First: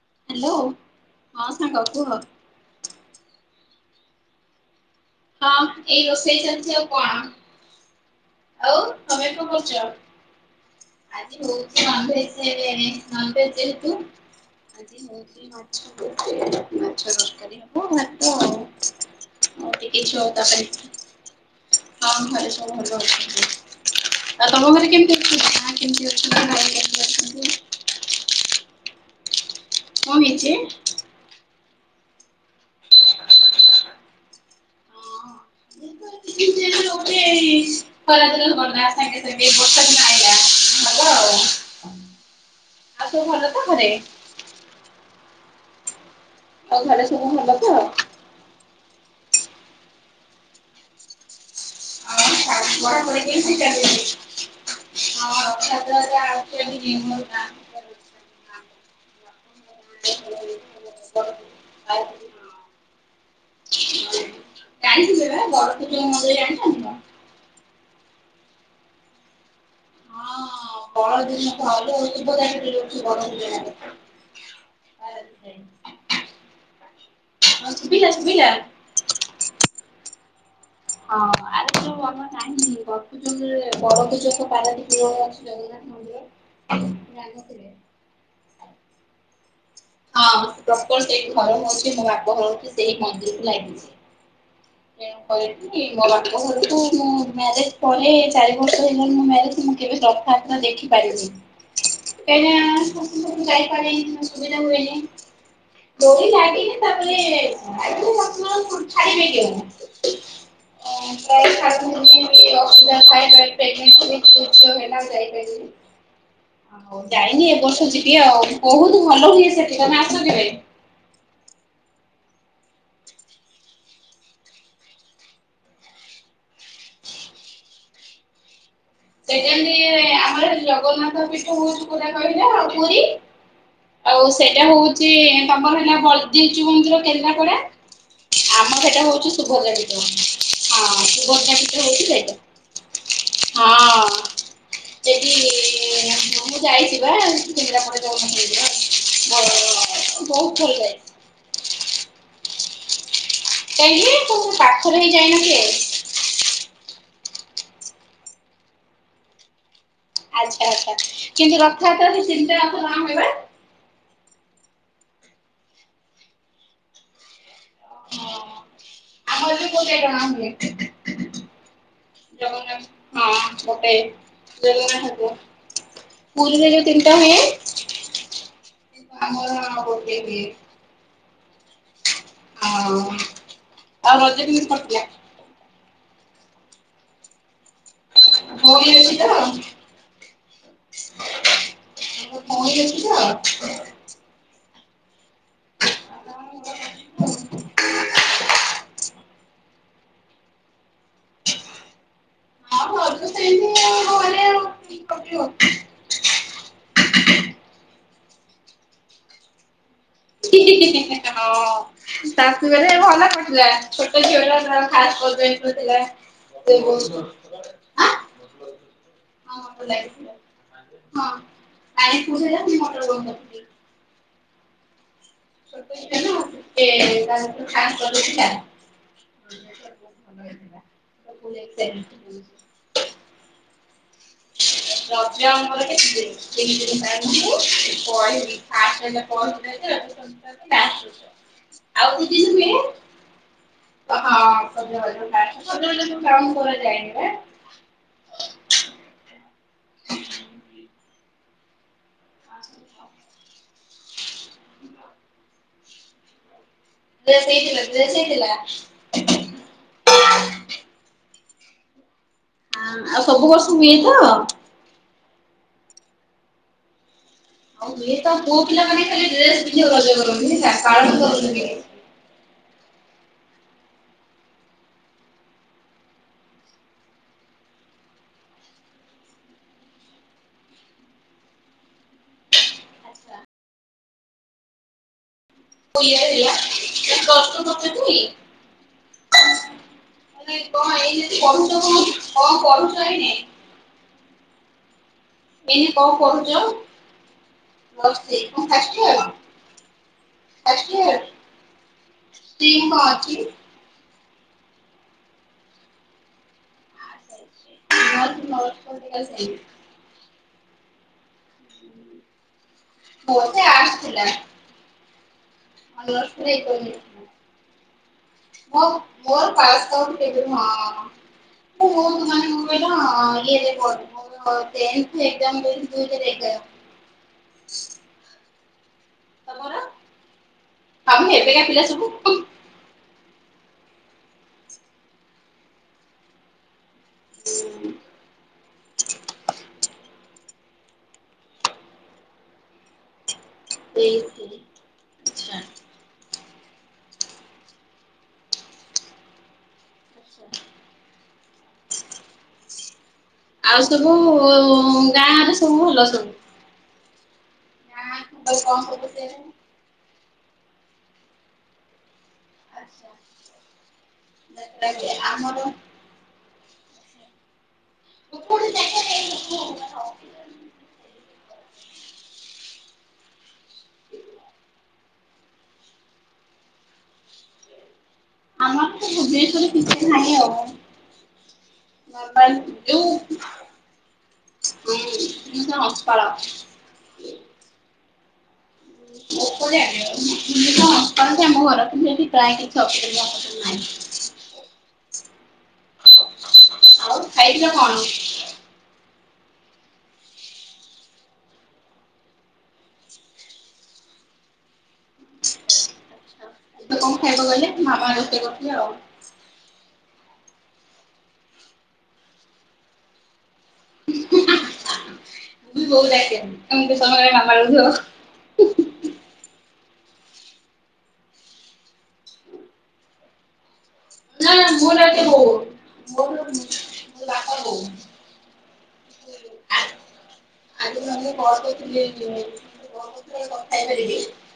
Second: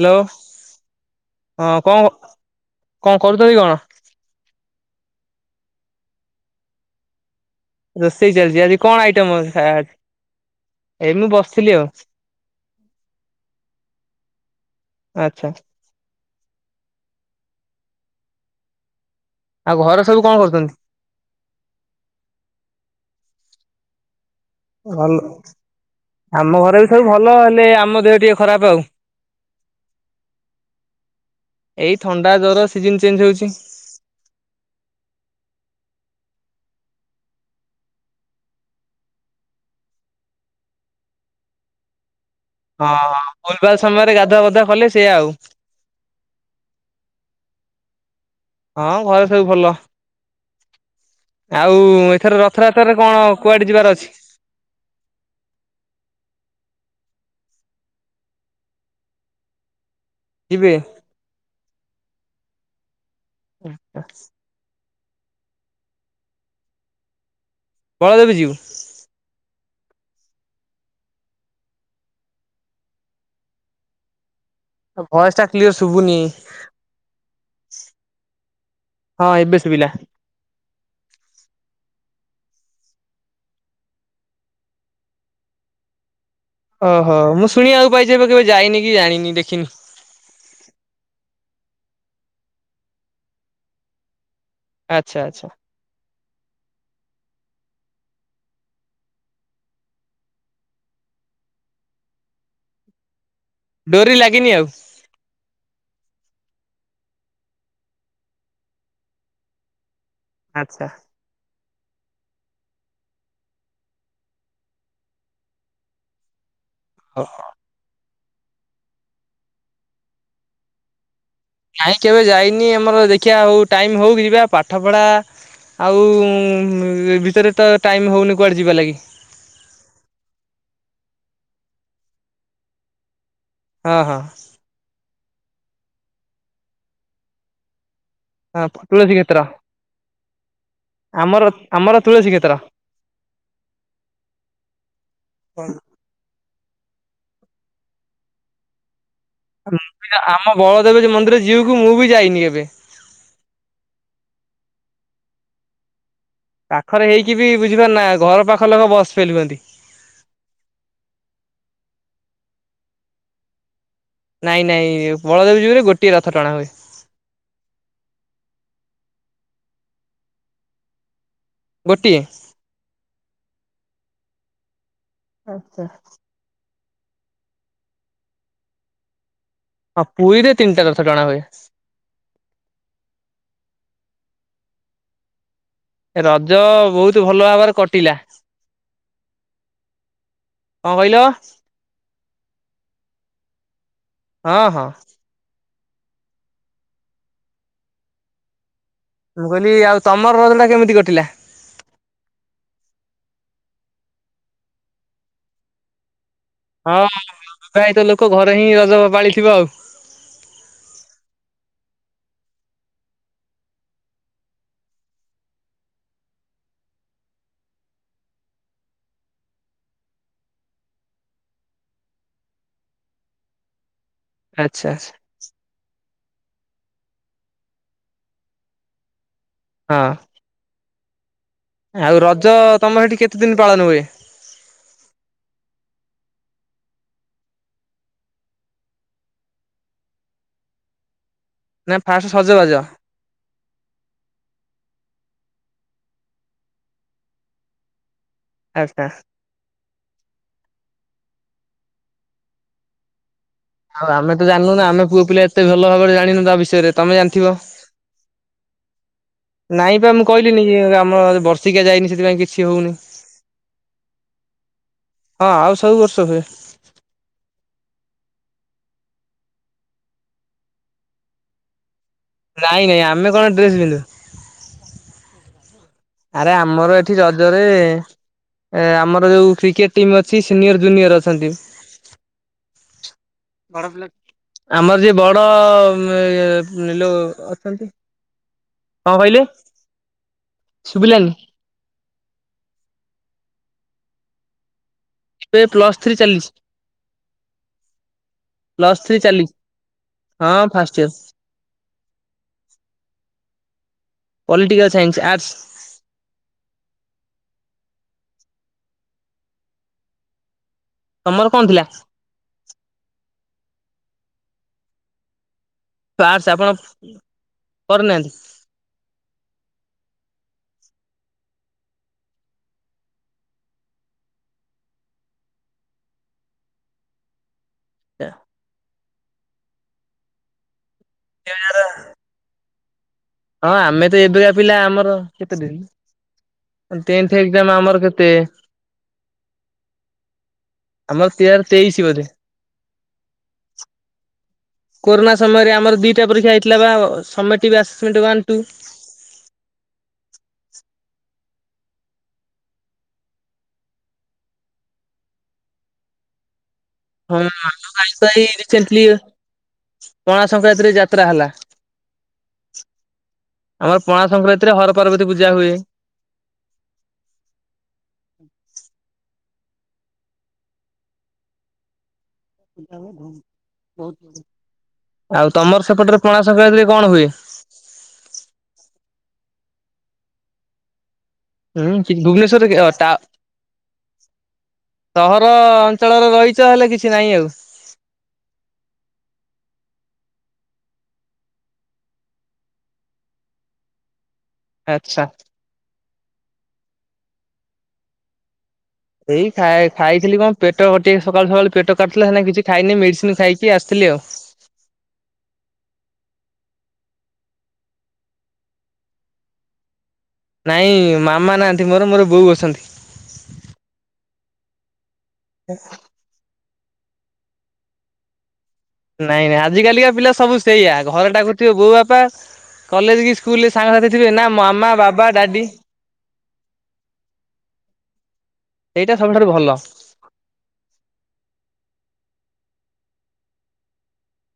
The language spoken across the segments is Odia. ହ୍ୟାଲୋ଼। ହ୍ୟାଲୋ ହଁ ସାଙ୍ଗ କୁହ କଣ କଣ କରୁଛନ୍ତି କଣ? ହଁ, ଏଇ ରୋଷେଇ ଚାଲିଛି ଆଉ କଣ। ରୋଷେଇ ଚାଲିଛି। ଆଜି ଆଉ କଣ ତମେ ଆଇଟମ ଅଛି କରୁଛ? ଖାଇବାରେ? ଆଜି ହଉଛି ନନଭେଜ ଡେ [unintelligible] ନନଭେଜ ଯେହେତୁ ଆଜି ଆଚ୍ଛା ହୋଉଚି ମା ମାଛ ତରକାରୀ ହବ, ଭାତ ଆଉ। ଏଇ ଘରେ ସବୁ ସ କଣ କରୁଛନ୍ତି? ତରକାରି। ହଁ ଘରେ ସବୁ ଭଲ ଅଛନ୍ତି। ଆଉ ତମ ଘରେ ଭଲ କେମିତି ଅଛନ୍ତି? ମାଆ କେମିତି ଅଛନ୍ତି ଭାଇ କେମିତି ଅଛନ୍ତି? ଏ ଆମ ଦେହ ଟିକେ ଖରାପ ଆଉ। କଣ ହେଇଛି? ଏଇ ଥଣ୍ଡା ଜର ସିଜିନ ଚେଞ୍ଜ ହଉଛି। ଏଇତ ସିଜିନି ଚେଞ୍ଜ ହୋଉଛି ଖରାଦିନ ଗଲା ସାଙ୍ଗେ ସାଙ୍ଗେ ଵର୍ଷା ଦିନ ଅଇଲା ହବ ଆଉ। ହଁ, ଆଉ ସବୁ ଭଲ ତ ଅଲଗା ଘରେ? ସମୟରେ ଗାଧୁଆ ପାଧୁଆ କଲେ ସେଇଆ ଆଉ। ଆଉ ଘରେ ସବୁ ଭଲ ତ? ହଁ ଘରେ ସବୁ ଭଲ। ଆଉ ଏଥର ରଥଯାତ୍ରାରେ କଣ କୁଆଡେ ଯିବାର ଅଛି? ହଁ ରଥଯାତ୍ରାରେ ବାହାରିଛୁ ଯେମିତି ଜିମୁ ଗାଁକୁ। [unintelligible] ଯିବେ? [unintelligible] ଆଁ ହା। ଜାଣିଥିଲେ ବା ବଳଦେବ ଜିଉ ମନ୍ଦିର ଜାଣିଛନ୍ତି ତ? ବଳଦେବ ଯିଉ। ହଁ, ବଡ ଦିନ ତ [unintelligible] ହେଲେ ଭଏସଟା କ୍ଲିଅର ଶୁଭୁନି। ହଁ ଶୁଭିଲା ଶୁଭିଲା? ହଁ ଏବେ ଶୁଭିଲା। ହଁ ଆରେ ଯୋଉ ଆମର ନାହିଁ [unintelligible] ବରଭୁଜଙ୍କ ପାରାଦୀପ ରେ ଅଛି ଜଗନାଥ। ଓହୋ ମୁଁ ଶୁଣିିବାକୁ ପାଇଛି ହେବେ କେବେ ଯାଇନି କି ଜାଣିନି ଦେଖିନି। ହଁ ପ୍ରପର ସେଇ ଘର ହଉଛି ମୋ ବାପଘର ହୋଉଛି ସେଇ ମନ୍ଦିରକୁ ଲାଗିଛି। ଆଚ୍ଛା [inaudible] ଆଚ୍ଛା। ଏଇ ମୋ ବାପ ଘରକୁ ମୁଁ ମ୍ୟାରେଜ ପରେ ଚାରି ବର୍ଷ ହେଇଗଣି ମୋ ମ୍ୟାରେଜ ମୁଁ କେବେ [unintelligible] ଦେଖିପାରିନି। [inaudible] ଏ ଯାଇପାରେ ଡୋରି [unintelligible] [inaudible] ଲୋଳି ଯାଇି ତାପରେ ଛାକ [unintelligible] ଆଚ୍ଛା। [inaudible] [inaudible] ହଉ ହ ଯାଇନି ଏ ବର୍ଷ ଯିବି ଆଉ ବହୁତ ଭଲ ହୁଏ ସେଠି ତମେ ଆସ କେବେ। କାହିଁ କେବେ ଯାଇନି ଆମର ଦେଖିବା ହଉ ଟାଇମ ହଉ କି ଯିବା ପାଠ ପଢା ଆଉ ଏ ଭିତରେ ତ ଟାଇମ ହଉନି କୁଆଡେ ଯିବା ଲାଗି। ସେ ଯେମତି ଆମର ଜଗନ୍ନାଥ ପୀଠ ହଉଛି କେଉଁଟା କହିଲ ପୁରୀ। ହଁ ହଁ ଆଉ ସେଇଟା ହଉଛି ତମର ହେଲା ବଲଦେବ ଜୀଉ ମନ୍ଦିର କେନ୍ଦ୍ରାପଡା ହଁ ଆମର ସେଇଟା ତୁଳସୀ ହଉଛି କ୍ଷେତ୍ର ସୁଭଦ୍ରା ପୀଠ ହଁ ଆମର ସୁଭଦ୍ରା ପୀଠ ହଉଛି ସେଇଟା। ହଁ ସେଠି ହ। ମୁଁ ଯାଇଛି ବା [unintelligible] ମୁଁ ବି ଆମ ବହୁତ ଭଲ ବଳଦେବ ଯାଇଛି ମନ୍ଦିର ଜୀଉ କୁ ମୁଁ ବି ଯାଇନି କେବେ। କାହିଁକି ତମ ପାଖରେ ହେଇକି ଯାଇନାହାନ୍ତି [unintelligible] ପାଖରେ ହେଇକି ବି ବୁଝିପାରୁ ନା ଘର ପାଖ ଲୋକ ବସ ଫେଲ ହୁଅନ୍ତି। ଆଚ୍ଛା ଆଚ୍ଛା କିନ୍ତୁ ରଥଯାତ୍ରା ଯେ ତିନିଟା ରଥ ଟଣା ହୁଏ ପା? ନାଇଁ ନାଇଁ ବଳଦେବ ଜୀଉଙ୍କର ଗୋଟିଏ ରଥ ଟଣା ହୁଏ। ହ ଆମ ତ କେଟ ଆ [unintelligible] ଗୋଟିଏ? ଜଗନ୍ନାଥ ହଁ ଗୋଟେ ଜଗନ୍ନାଥକୁ [unintelligible] ପୁରୀ ରେ ଯୋଉ ତିନିଟା ହୁଏ ହଁ ଗୋଟେ ହୁଏ ପୁରୀରେ ତିନିଟା ରଥ ଟଣା ହୁଏ। ହଁ ଆଉ ରଜ କେମିତି କଟିଲା? ରଜ ବହୁତ ଭଲ ଭାବରେ କଟ [unintelligible] ଅଛି ତ କଣ କହିଲ? [unintelligible] ଅଛି ତ? ହଁ ହଁ। [inaudible] ମୁଁ କହିଲି ଆଉ ତମର ରଜ ଟା କେମିତି କଟିଲା? ସେମତି ଆ [unintelligible] ହଁ ବିବାହିତ ଲୋକ ଘରେ ହିଁ ରଜ ପାଳିଥିବ ଆଉ। ହଁ। ଶାଶୁ ବଲେ ଭଲ କରିଥିଲା ଛୋଟ ଝିଅ ଖା ଥିଲା [unintelligible] [unintelligible] [inaudible] [unintelligible] ଆଚ୍ଛା। [unintelligible] ହଁ [inaudible] ଆଉ ରଜ ତମର ହେଠି କେତେ ଦିନ ପାଳନ ହୁଏ? ରଜ ଆମର କେତେ ଦିନି ତିନି ଦିନି ପହିଲି ଫାଷ୍ଟ ପହିଲି ନା ଫାଷ୍ଟ ସଜବାଜ [unintelligible] [unintelligible] ହଁ [unintelligible] କାମ କରାଯାଏନି ନାଁ ଆଚ୍ଛା। [inaudible] ଡ୍ରେସ ଆଉ ଆମେ ତ ଜାଣୁ ନାଁ ଆମ ପୁଅ ପିଲା ଏତେ ଭାବରେ ଜାଣିନୁ ତା ବିଷୟରେ ତମେ ଜାଣିଥିବ [unintelligible] ନାଇଁ ପା ମୁଁ କହିଲିନି କି ମର ବର୍ଷିକା ଯାଇନି ସେଥିପାଇଁ କିଛି ଆ ହଉନି ଆଉ ସବୁ ବର୍ଷ ହୁଏ ତ? ହଁ ଆଉ ସବୁ ବର୍ଷ ହୁଏ। ଆଉ ହୁଏତ ପୁଅ ପିଲା ମାନେ ଖାଲି ଡ୍ରେସ ପିନ୍ଧି ରଜ କରନ୍ତି ହେଲା ପାଳନ କରନ୍ତିନି କିଛି ନାଇଁ ନାଇଁ ଆମେ କଣ ଡ୍ରେସ ପିନ୍ଧୁ? ଆରେ ଆମର ଏଠି ରଜରେ ଏ ଆମର ଯୋଉ କ୍ରିକେଟ ଟିମ୍ ଅଛି ସିନିୟର ଜୁନିୟର ଅଛନ୍ତି। ଆଚ୍ଛା ଆମର ଯିଏ ବଡ ଡ଼ କଣ କହିଲେ [unintelligible] ଶୁଭିଲାନି [unintelligible] ଏଇନେ ପ୍ଲସ୍ ଥ୍ରୀ କଣ ଚାଲିଛି ପଢୁଛ? ପ୍ଲସ ଥ୍ରୀ କଣ ପ୍ଲସ୍ ଫାଷ୍ଟ ଥ୍ରୀ ଇୟର ଚାଲିଛି। ହଁ first ear. [unintelligible] Political science arts. [unintelligible] ତମର କଣ ଥିଲା? ମୋର ତ ଆଟ୍ସ ଥିଲା। ଅନର୍ସ ପାସ ଥିଲା ଆପଣ ଇକୋନୋମିକ୍ସ ଥିଲା। କରିନାହାନ୍ତି? [unintelligible] ମୋ ପୁଅ ମାନେ କଣ କହିଲ ଇଏ ରେ କରିବ ଟେନ୍ଥ ଏକ୍ଜାମ ଦେଇଛି ଦୁଇ ହଜାର ଏଗାର [inaudible] ତମର? ଆମ ଏବେକା ପିଲା ସବୁ ହଁ ଆମେ ତ ଏବେକା ପିଲା ଆମର କେତେ ଦେବି? ଟେନ୍ଥ ଏକ୍ଜାମ ଆମର କେତେ ଆମର [unintelligible] ତେଇଶି ବୋଧେ? ତେଇଶ? କୋରନା ସମୟରେ ଆମର ଦିଟା ପରୀକ୍ଷା ହେଇଥିଲା ବା [unintelligible] ୱାନ କୁ ଆଛା ଆଉ ସବୁ ଉ ଗାଁରେ ସବୁ ଭଲ ସବୁ? ହଁ ଆମ ଗାଁ କଣ ସବୁ ସେ [unintelligible] ପଣା ସଂକ୍ରାନ୍ତିରେ ଯାତ୍ରା ହେଲା। ଆଚ୍ଛା ଆମର ପଣା ସଂକ୍ରାନ୍ତିରେ ଯାତ୍ରା ହର ହୁଏ ପାର୍ବତୀ ପୂଜା ଆମର ହୁଏ। [unintelligible] ଆଉ ତମର ସେପଟରେ ପଣା ସଂକ୍ରାନ୍ତିରେ କଣ ହୁଏ? ଆମର ତ ଭୁବନେଶ୍ଵରରେ କିଛି [unintelligible] ଆଉ ହୁଁ କି ନର୍ମାଲ ଭୁବନେଶ୍ଵରରେ ଯୋଉ ଟା ସହର ର ଭୁବନେଶ୍ୱର ଅଂଶପାଳ। ଅଞ୍ଚଳରେ ରହିଛ ହେଲେ କିଛି ନାହିଁ ଆଉ [unintelligible] ଆଚ୍ଛା [inaudible] ଆଉ ଖାଇଚ କଣ? ଏଇ ଖାଇ ଖାଇଥିଲି କଣ ପେଟ ଗଟେ ସକାଳୁ ସକାଳୁ ପେଟ କାଟୁଥିଲା ହେନା କିଛି ଖାଇନି ମେଡିସିନ ଖାଇକି ଆସିଥିଲି ଆଉ ଏବେ କଣ ଖାଇବା ଗଲେ ମାମା ରୋସେଇ କଠ ଆଉ ନାଇଁ ମାମା ନାହାନ୍ତି ମୋର ମୋର ବୋଉ ଅସନ୍ତି ମୁ ବହୁତ ଆମ ସ ନାମାର [unintelligible] ନାଇଁ ନାଇଁ ଆଜିିକାଲିକା ପିଲା ସବୁ ସେଇଆ ଘରଟାକୁ ଥିବ ବୋଉ ବାପା କଲେଜ କି ସ୍କୁଲରେ ସାଙ୍ଗସଥି ଥିବେ ନା ମାମା ବାବା ଡାଡି ହ [unintelligible] [inaudible] ସେଇଟା ସବୁଠାରୁ ଭଲ ଆଜି କଣ କରଥିଲି କଣଥିଲେ ବଳେ କଥା ହେଇପାରିବେ [unintelligible]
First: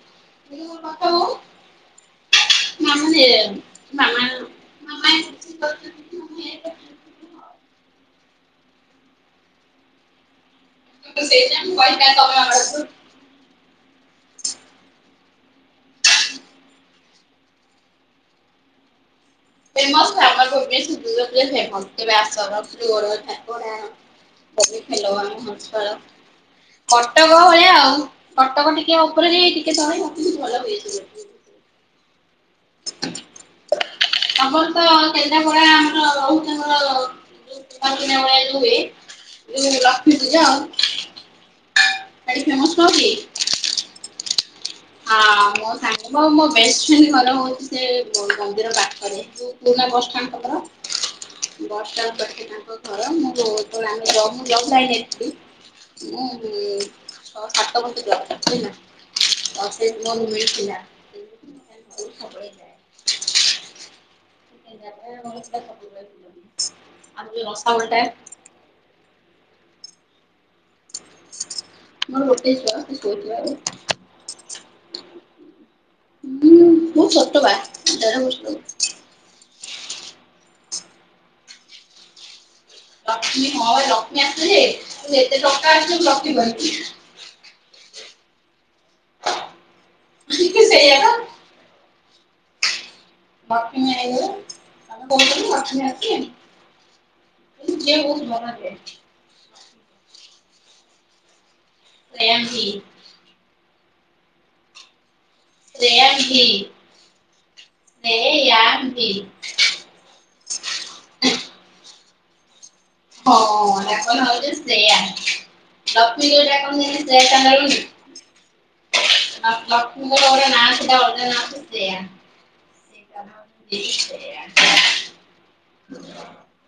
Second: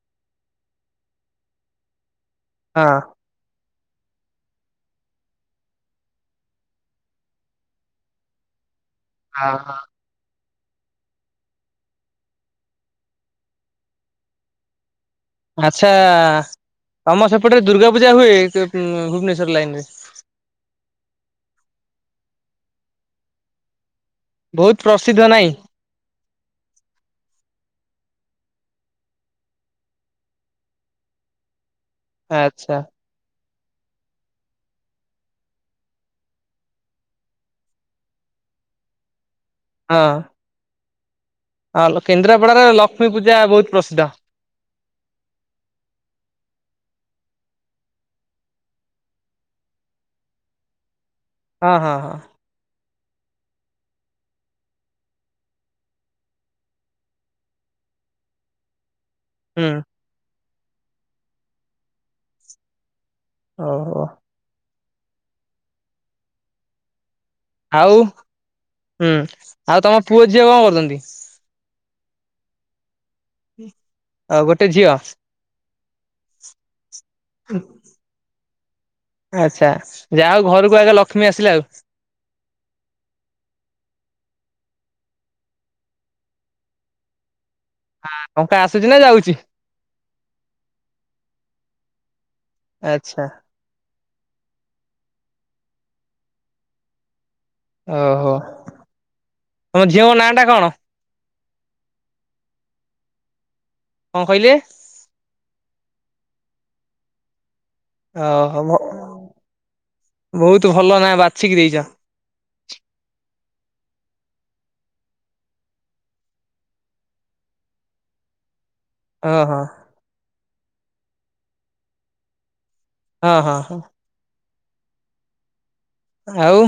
ହ କ ହ ହଁ। [unintelligible] ମାମା [unintelligible] ଆଉ [unintelligible] ଆଚ୍ଛା ତମ ସେପଟରେ ଦୁର୍ଗା ପୂଜା ହୁଏ ଭୁବନେଶ୍୍ୱର ଫେମସ ଫ ଆମର ଭ ଫେମ ବ୍ୟାସର ମ ମ୍ୱ ବହୁତ [unintelligible] ପ୍ରସିଦ୍ଧ ହଲୋ ଆ ସ ନାଇଁ କଟକ ଭଳିଆ ଆଉ କଟକ ଟିକେ ଉପରେ ଯ ଟିକେ ତଣ ମତେ ବ ଭଲ ହୁଏସ ଆଚ୍ଛା ଆମର ତ କେଦ୍ରାପଡ଼ା ଆମର ରହୁଛି ଆମର ଦ ଲୁବେ ଲୁ ରଖମି ଲକ୍ସମି ଯାଅ ହଁଲ କେନ୍ଦ୍ରାପଡ଼ାରେ ଲକ୍ଷ୍ମୀ ପୂଜା ବହୁତ ପ୍ରସିଦ୍ଧ ହଁ ମୋ ସାଙ୍ଗ ମୋ ବେଷ୍ଟ ଫ୍ରେଣ୍ଡ ଘର ହଉଛି ସେ ମନ୍ଦିର ପାଖରେ ଲୁା ବସ୍ଷ୍ଟାଣ୍ଡ ପାଖର ହଁ ହଁ ହଁ ବସ୍ଷ୍ଟାଣ୍ଡ ପାକି ତାଙ୍କ ହଁ ମୁଁ ଆମେ ମୁଁ ଯ କାଇ ଯାଇଥିଲି [unintelligible] ମୁଁଛଅ ସାତ ବଣ୍ଟେ ଯବ କରିଥିଲିନା ହୁଁ ମମିଥିଲା ଓହୋ [unintelligible] ଆଉ ହୁଁ ଆଉ ତମ ପୁଅ ଝିଅ କଣ କରୁଛନ୍ତି? ମୋର ଗୋଟେ ଛୁଆ ଆଉ ଗୋଟେ ଝିଅ କହୁ ବହୁ ସତ ବା ଦେଢ଼ ବର୍ଷ ଆଚ୍ଛା ଯାହାଉ ଘରକୁ ଆଗେ ଲକ୍ଷ୍ମୀ ଆସିଲା ଆଉ ଲକ୍ଷ୍ମୀ ହଁ ଲକ୍ଷ୍ମୀ ଆସିଲେ ତୁ ଏତେ ଟଙ୍କା ଆସ ରଖିବି ହଁ କଙ୍କା ଆସୁଛି ନା ଯାଉଛି କିିକ ସେଇୟା ଆଚଛା ଲାକ୍ସମି ଆଇଲେ ଆମେ କହୁଥିଲ ବା ଆ [unintelligible] ଓହୋ ଭଲ ଦିଏ। ତମ ଝିଅଙ୍କ ନାଁ ଟା କଣ? [unintelligible] କଣ କହିଲେ? [unintelligible] ଓହ ଶ୍ରେୟାଂଶୀ। ବହୁତ ଭଲ ନାଁ ବାଛିକି ଦେଇଛ। ହଁ [unintelligible] ସେୟା ଲକ୍ଷ୍ମୀ [unintelligible] ଓହୋ [unintelligible] ହଁ ହଁ ହଁ। ଆଉ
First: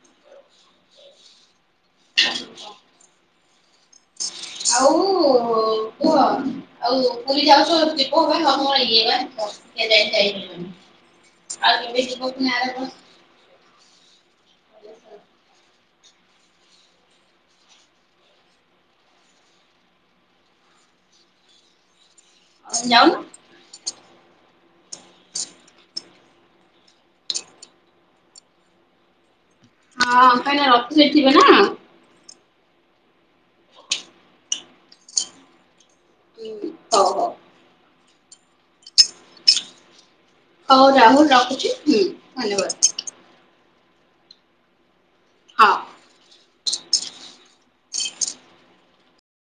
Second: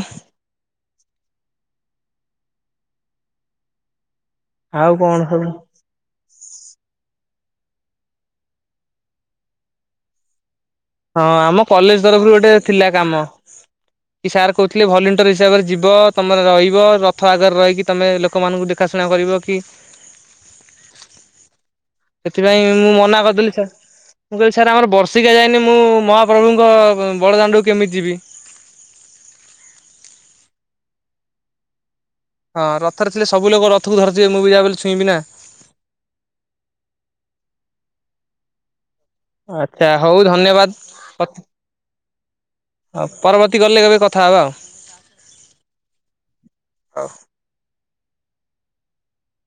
ଆଉ କଣ ସବୁ ଆଉ କୁହ [inaudible] ଆଉ ପୁରୀ ଯାଉଚ ଯିବ ବା ତମର ଇୟେ ବା ହଁ ଆମ ଆଉ କେବେ କଲେଜ ଯିବ ତରଫରୁ ପୁଣି ଗୋଟେ ଆର ଥିଲା କାମ। କି ସାର୍ କହୁଥିଲେ ଭଲେଣ୍ଟିୟର ବର୍ଷ ହିସାବରେ ଯିବ ତମେ ରହିବ ରଥ ଆଗରେ ରହିକି ତମେ ଲୋକମାନଙ୍କୁ ଦେ ଖାଶୁଣା କରିବ କି ସେଥିପାଇଁ ମୁଁ ଯାଉନ ମନା କରିଦେଲି ସାର୍ ମୁଁ କହିଲି ସାର୍ ଆମର ବର୍ଷିକା ଯାଇନି ମୁଁ ମହାପ୍ରଭୁଙ୍କ ବଡଦାଣ୍ଡକୁ କେମିତି ଯିବି? ହଁ କାହିଁନା ରଥରେ ଥିବେ ନା। ହଁ ରଥରେ ଥିଲେ ସବୁ ଲୋକ ରଥକୁ ଧରିିଥିବେ ମୁଁ ଯାହା କୁ ଛୁଇଁବି ନା ହୁଁ ହଉ ହଉ। ଆଚ୍ଛା ହଉ ଧନ୍ୟବାଦ ହଉ ରାହୁଲ କ ରଖୁଛି ହୁଁ ଧନ୍ୟବାଦ ହଉ ପରବର୍ତ୍ତୀ ଗଲେ କେବେ କଥା ହବା ଆଉ। ହଁ। ହଉ।